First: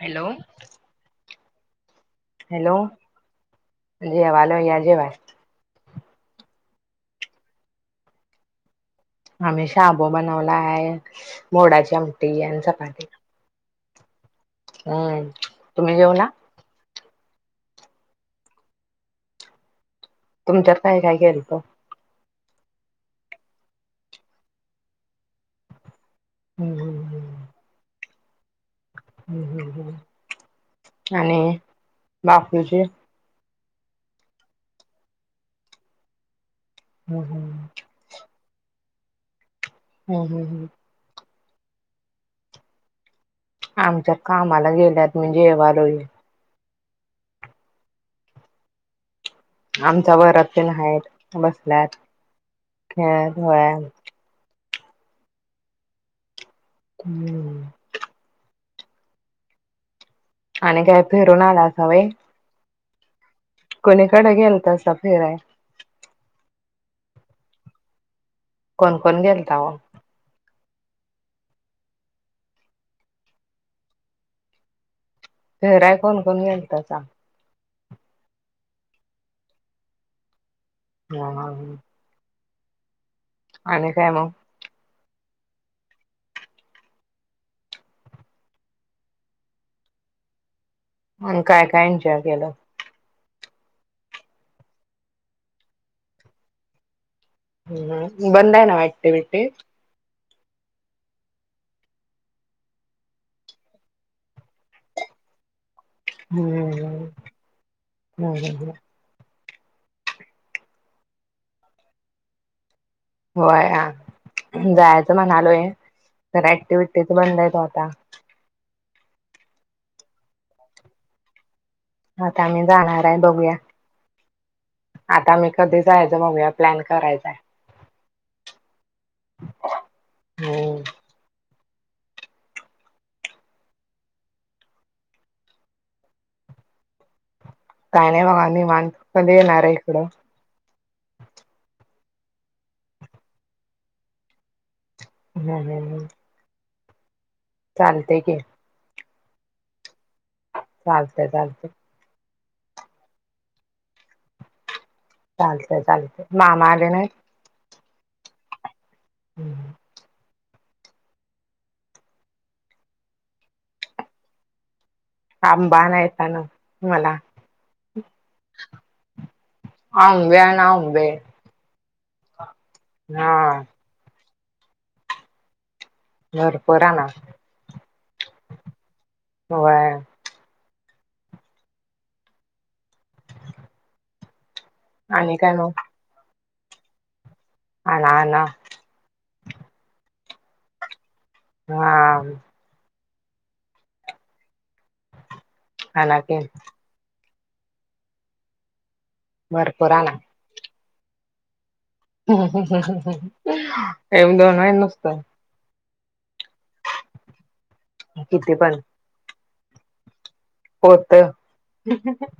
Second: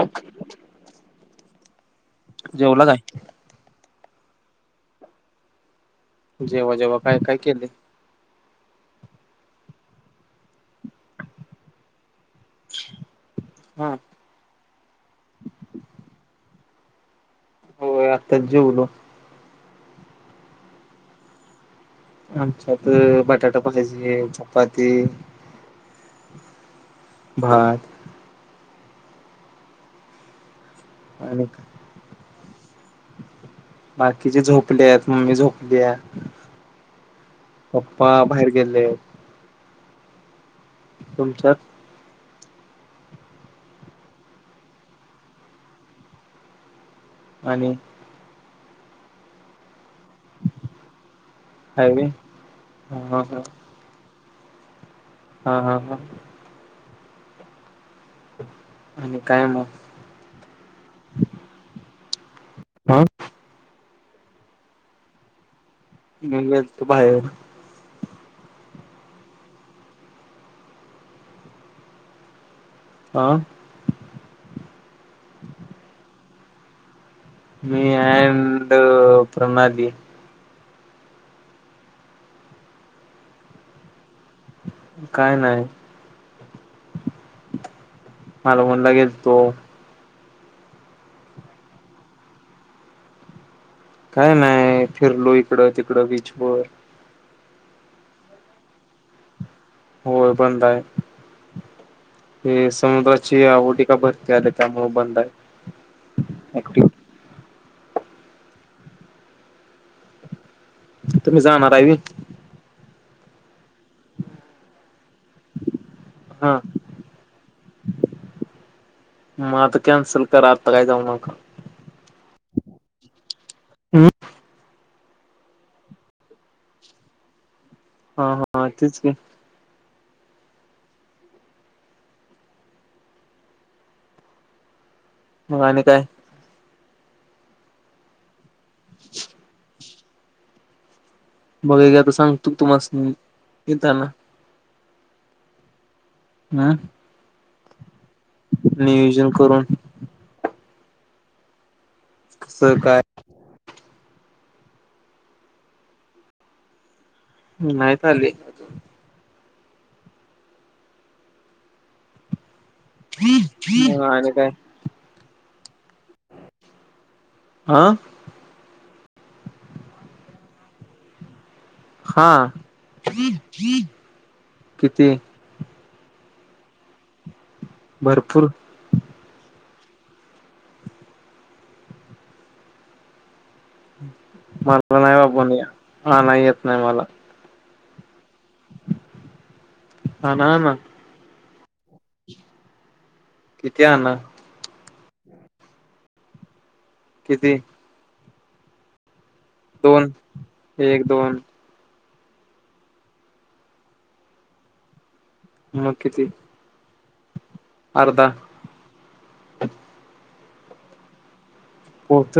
Hello! Hello. जेवला काय? मी जेवलोय या जेवाय. जेव्हा-जेव्हा काय काय केले. आम्ही शाबू बनवला आहे, मोडाची आमटी आणि चपाती. हा. हम्म, तुम्ही जेवला? होय आत्ताच जेवलो. तुमच्यात काय-काय केेलत? आमच्यात बटाटा भाजी, चपाती. हम्म, हम्म ह. भात. आणि बासुंदी. बाकीचे झोपले आहेत, मम्मी झोपली आहे. हम्म हम्. पप्पा बाहेर गेले आहे. काय आणि. खूप छान. आमच्या कामाला गेल्यात म्हणजे येवालोय. आणि. आमच्या वरद तेन आहेत. बसल्यात हायवे हा हा खेळत हा वया. हा, हा, हा.. हम्म.. आणि काय मगं? आणि काय फिरून आलासां व्हाय. ह कोणीकडे गेलतासा फिरायला. मल तो बाहेर. कोण कोण गेलता ओ? हं. फिरायला कोण-कोण गेलता सां? मी अड प्रणाली. ह. आणि काय मगं? काय नाही? मालवण ला गेलतो. आणि काय काय एन्जॉय केलं? काय नाही फिरलो इकडं तिकडं बीचवर. हम्म बंद आहे ना ऍक्टिविटी व्हय बंद आहे. ते समुद्राची आहोटी की भरती आली त्यामुळे बंद आहे. ऍक्टिव्ह हम्म हम्म [unintelligible] तुम्ही जाणारहाय व्हय. व्हाया जायचं म्हणालोय तर हा ऍक्टिव्हटीच बंद आहे ओ आता. म आता कॅन्सल करा आता काही जाऊ नका. आता आम्ही जाणार आहे बघूया. आता आम्ही कधी जायचं बघूया प्लॅन करायचय. हा, हा तेच की हो. म आणि काय? काही नाही बघा मान कधी येणार आहे इकडं. बघ गा तर सांगतु तुमास्नी येताना. [unintelligible] हा. चालतेय की. नियोजन करून. चालतंय चालतंय असं काय? चालतंय चालतय मामा आले नाही. नाहीच आले. हम् [inaudible] आणि काय? आंबा आणायचा ना मला. अह [unintelligible] हा. हा किती? भरपूर आणा. भरपूर होय. भरपूर आणि काय नाही मग [unintelligible] आणय येत नाही मला आणा आणा. आणा आणा. हा. किती आणा? आणा की. किती? भरपूर आणा दोन एक दोन [unintelligible] एवढ नाय नुसत मग किती? अर्धा किती पण.. कोण ते? होत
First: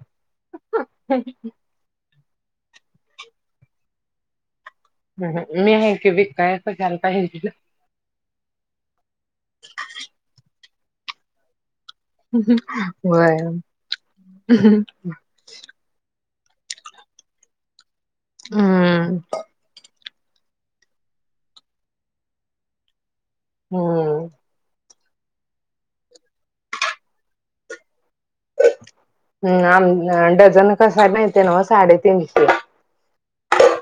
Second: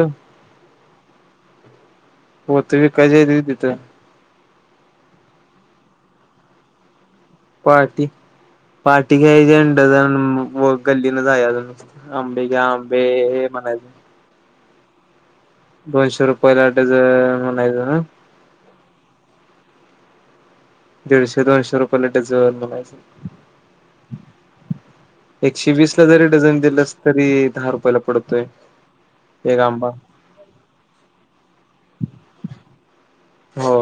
हो ती काय झालं तीथं. हृहृ.. मी आहे क बिकायलता पार्टी,. पार्टी घ्यायची डझन अ.. व गल्लीन जायचं आंबे घ्या आंबे असं मनायचं. ह. दोनशे रुपयाला डझन म्हणायचं ना. हम. दीडशे दोनशे रुपयेलाट डझन मनायच. हम्म एकशे वीस ला जरी डझन दिलस तरी दहा रुपयाला पडत. हम् आम डझन कसा माहिती ना साडेतीीनशे. हो.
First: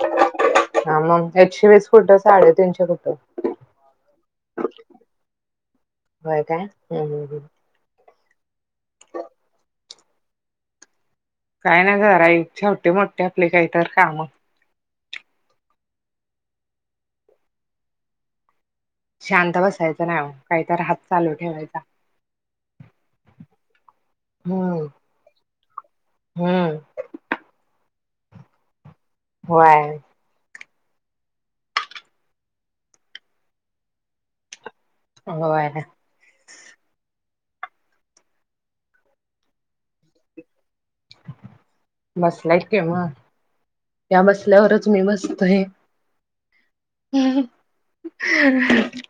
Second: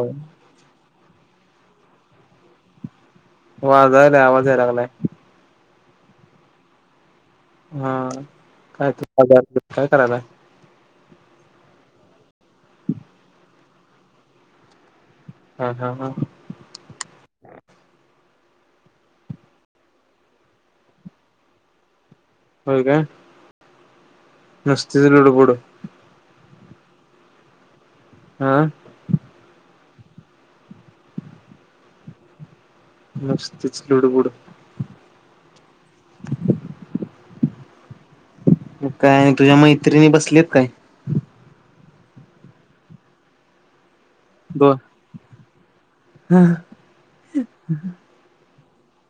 ह मग एकशे वीस कुटं साडे तीनशे कुटं. वाज आवाज यायला लागलाय. होय काय हम्म. हा काय तु बाजार काय करायला. काय ना घराई छोटे मोठे आपले काहीत काम. हा हम हा. शांत बसायचं नाही काहीतरी हात चालू ठेवायचा. हो का. हम्म नस्त उळबोडू. हम्म. हा. होय. नुसतं चूल बूड. हो आहे ना. काय तुझ्या मैत्रिणी बसलीत काय. बस लायतकी मग. त्या बसल्यावरच मी बसतय. हां. ह.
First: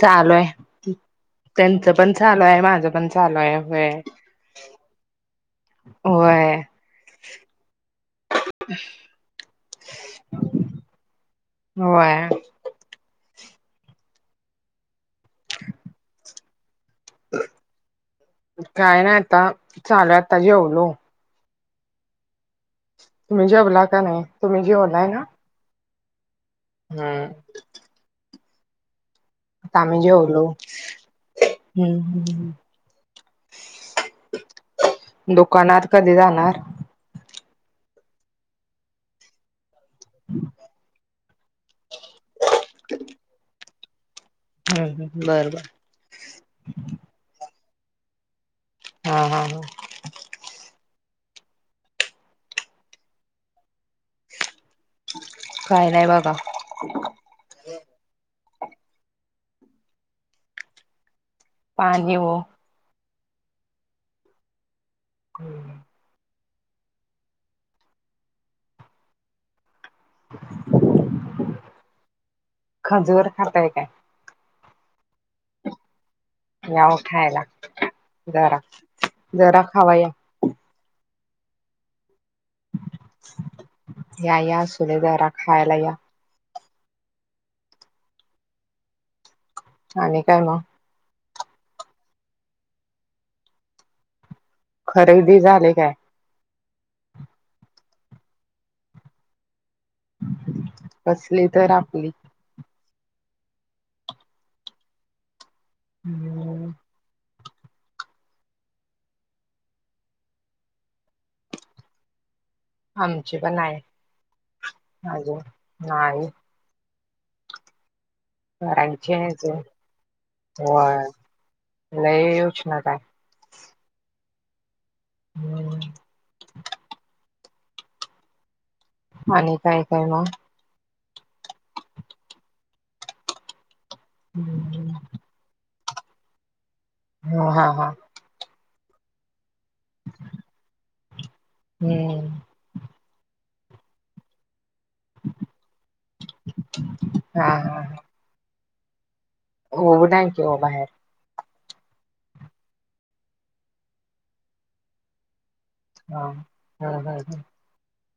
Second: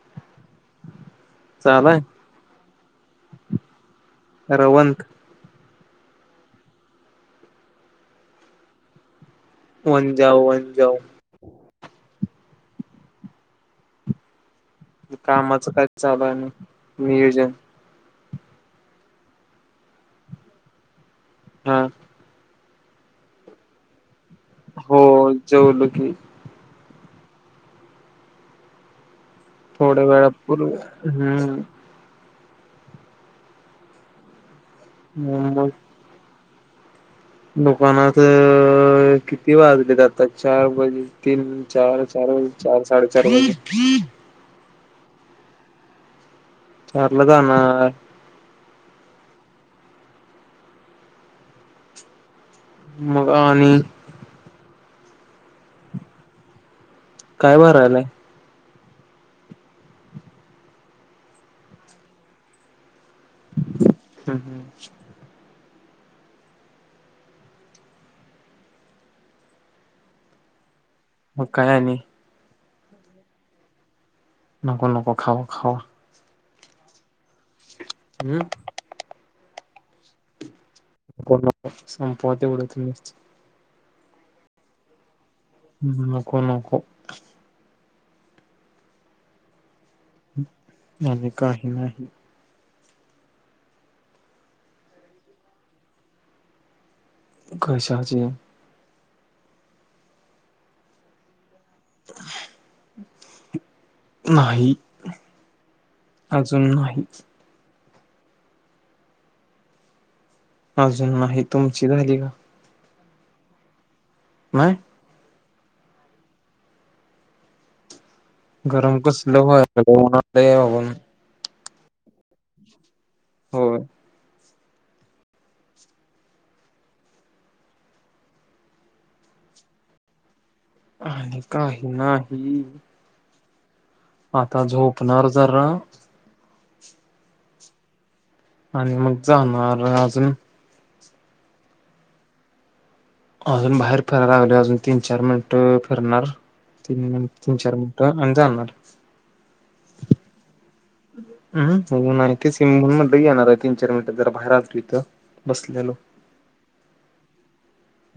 चालू आहे त्यांच चालाय पण चालू आहे माझं पण चालू आहे. रवंथ. होय. वन जाऊ, वन जाऊ,. होय. कामाचं काय चालू आय आणि, नियोजन. काय नाही आता, चालूय आता जेवलो. हा. तुम्ही जेवला का नाही, तुम्ही हो जेवलाय ना? जेवलो की. हम्. आता थोड्या वेळाने बोलू हम्म. हूं हूं हूं मग दुकानात कधी जाणार? दुकानात, अअअ किती वाज लेत आता चार वाजून तीन चार चार वाजून चार साडे चार वा [unintelligible] हा हा बर बर. चार ला जाणार. हा हा ह मग आणि काय नाय बाबा काय भरालाय? पाणी ओ हं हूं [unintelligible] [inaudible] मग काय आणि खजूर खाताय काय? नको नको, खाव खाव याओ खायला, हम्म जरा, जरा खावा या. नको नको, संपवा तेवढं तुम्हीच या या आसुदे जरा खायला हूं या हूं नको नको. आणि काय म आणि काही नाही. खरेदी झाली काय? कशाची? कसली तर आप नाही. अजून हम्म नाही. अजून नाही, तुमची झाली का? आमची पण नाय. नाय. अजून नाही. गरम व्हायची हाय कसलं अजून व्हायलय बाबा होय, लय ऊष्णता हाय. होय. हम्म आणि काय काय म आणि काही नाही. आता हम्म झोपणार जरा हा हा हा. आणि मग जाणार अजून हम्म अजून बाहेर फिरायला लागलय अजून तीन चार मिनिट फिरणार तीन मिनि हा तीन चार मिन टं आणि जाणार ओ [unintelligible] की ओ बाहेर हम्म होऊन आणि तेच म्हणून म्हटलं येणार ये तीन चार मिनट जरां बाहेर आलतो इथं बसलेलो. हा [unintelligible]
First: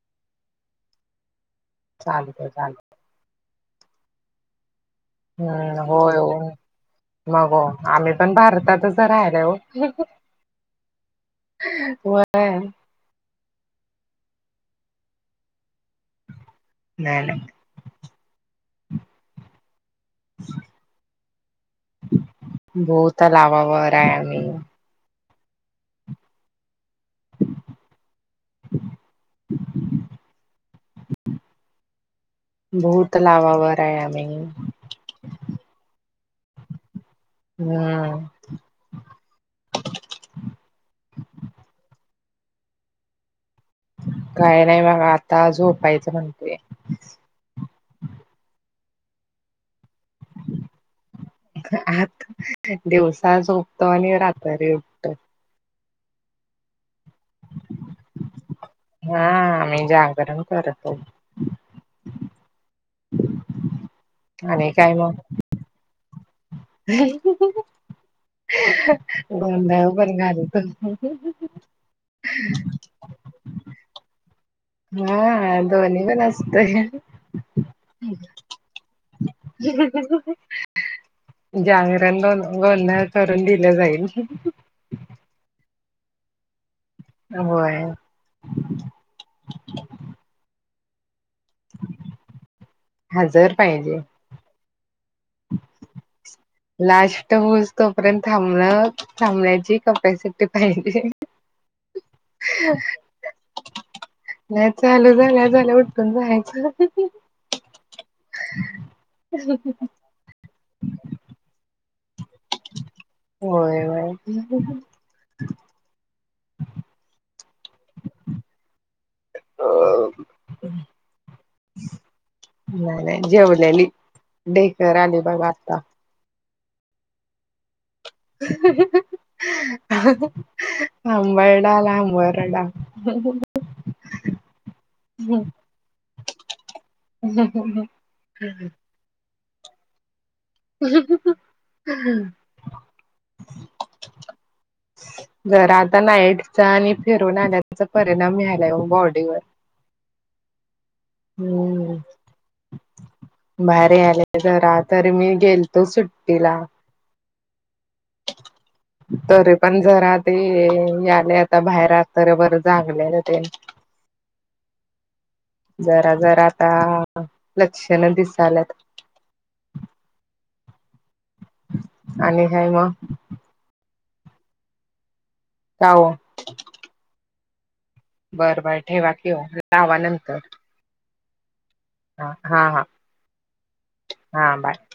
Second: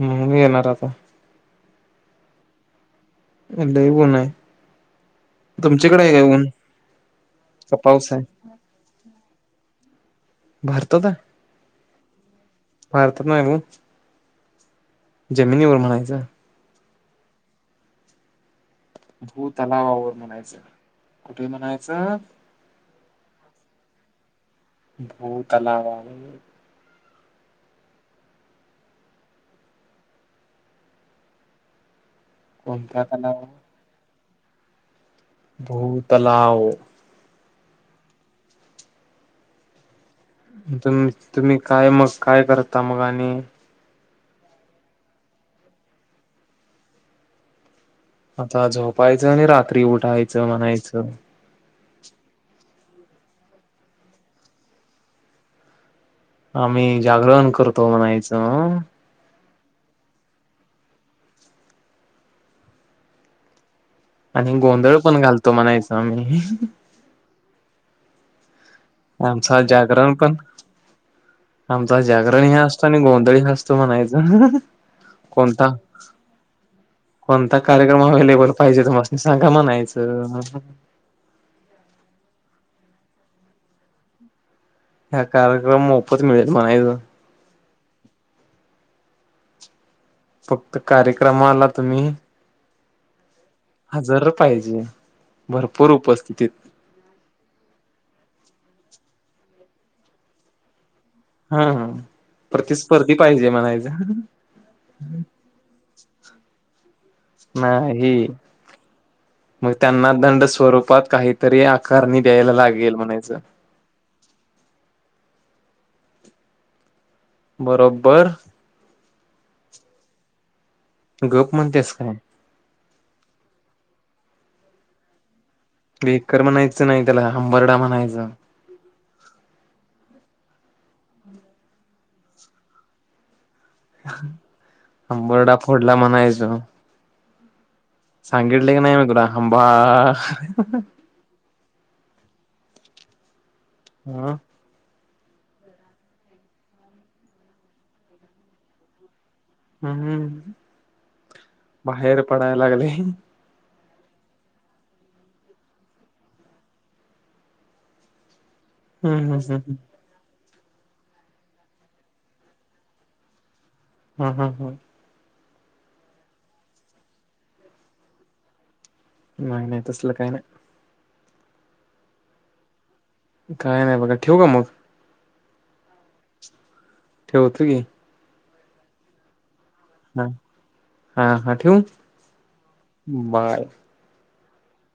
हम् मी येणार आता. चालतय चालतय. लय ऊन हाय. हम्म, नको बाई ऊन नको का पाऊस आम्ही आहे पण भारतातच राहायला हाय ओ. भारतात आहे होय भारतात नाही ओ. जमिनीवर म्हणायचं. नाय नाय. भूतलावावर म्हणायचं. कुठे म्हणायचं? भूतलावावर आहे आम्ही. भूतलावावर. कोणत्या तलावावर भूतलावावर आहे आम्ही. भूतलाव. हम्म. तुम् तुम्ही काय मग काय करता मग आणि काय नाही बगा आता झोपायचं म्हणतेय. आता झोपायचं आणि रात्री उठायचं म्हणायचं. आत दिवसा झोपतो आणि रात्री उठतो आम्ही जागरण करतो म्हणायचं. हा आम्ही जागरण करतो. आणि काय गोंधळ मग पण घालतो म्हणायच आम्ही. [unintelligible] आमचं गोंधळ जागरण पण घालतो आमचं जागरण हि अस तो आणि गोंधळ ही नसतो म्हणायचं. हा कोणता दोन्ही पण असतोय. कोणता कार्यक्रम अवैलेबल पाहिजे तुम्हासनी सांगा म्हणायचं. जागरण गोन गोंधळ करून दिलं जाईल. ह कार्यक्रम मोफत मिळेल म्हणायचं. अ होय. फक्त कार्यक्रमाला तुम्ही हजर पाहि हजर पाहिजे भरपूर उपस्थितीत. लास्ट होऊस तोपर्यंत थांबण थांबण्याची कपॅसिटी पाहिजे. हा हा प्रतिस्पर्धी पाहिजे म्हणायचं. नाही चालू झाल्या झाल्या उठून जायचं. नाही. मग त्यांना दंड स्वरूपात काहीतरी आकारणी द्यायला लागेल म्हणायचं. होय [unintelligible] बरोबर [unintelligible] गप म्हणत्यास काय? नाही नाही जेवलेली डेकर आली बाबा आता. डेकर म्हणायचं नाही त्याला हंबर्डा म्हणायचं. ह [unintelligible] हंबर्डाला हंबरडा. हंबरडा फोडला म्हणायचो. श [unintelligible] सांगितले की नाही मी तुला हांबा. [unintelligible] हा. जर आता नाईटचा आणि फिरून आल्याचा परिणाम व्हयालाय ओ बॉडीवर. हम्म बाहेर पडाय लागलंय. भाहेर यालय जरा तरी मी गेलतो सुट्टीला. हम्म तरी पण हम्म जरा ते यालय आता बाहेर आ रात्रभर जागलेल‌ ते. हम् हम्. जरा, जरा आता लक्षण दिसाल्यात. नाही, नाही तसलं काही नाही. आणि काय मग? काय नाही बघा ठेवू का मग? का ओ? ठेवतो की. बरं, बर ठेवा, ठेवा लावा हा नंतर. हा हा ठेवू. हा, हा, हा, बाय हा बाय.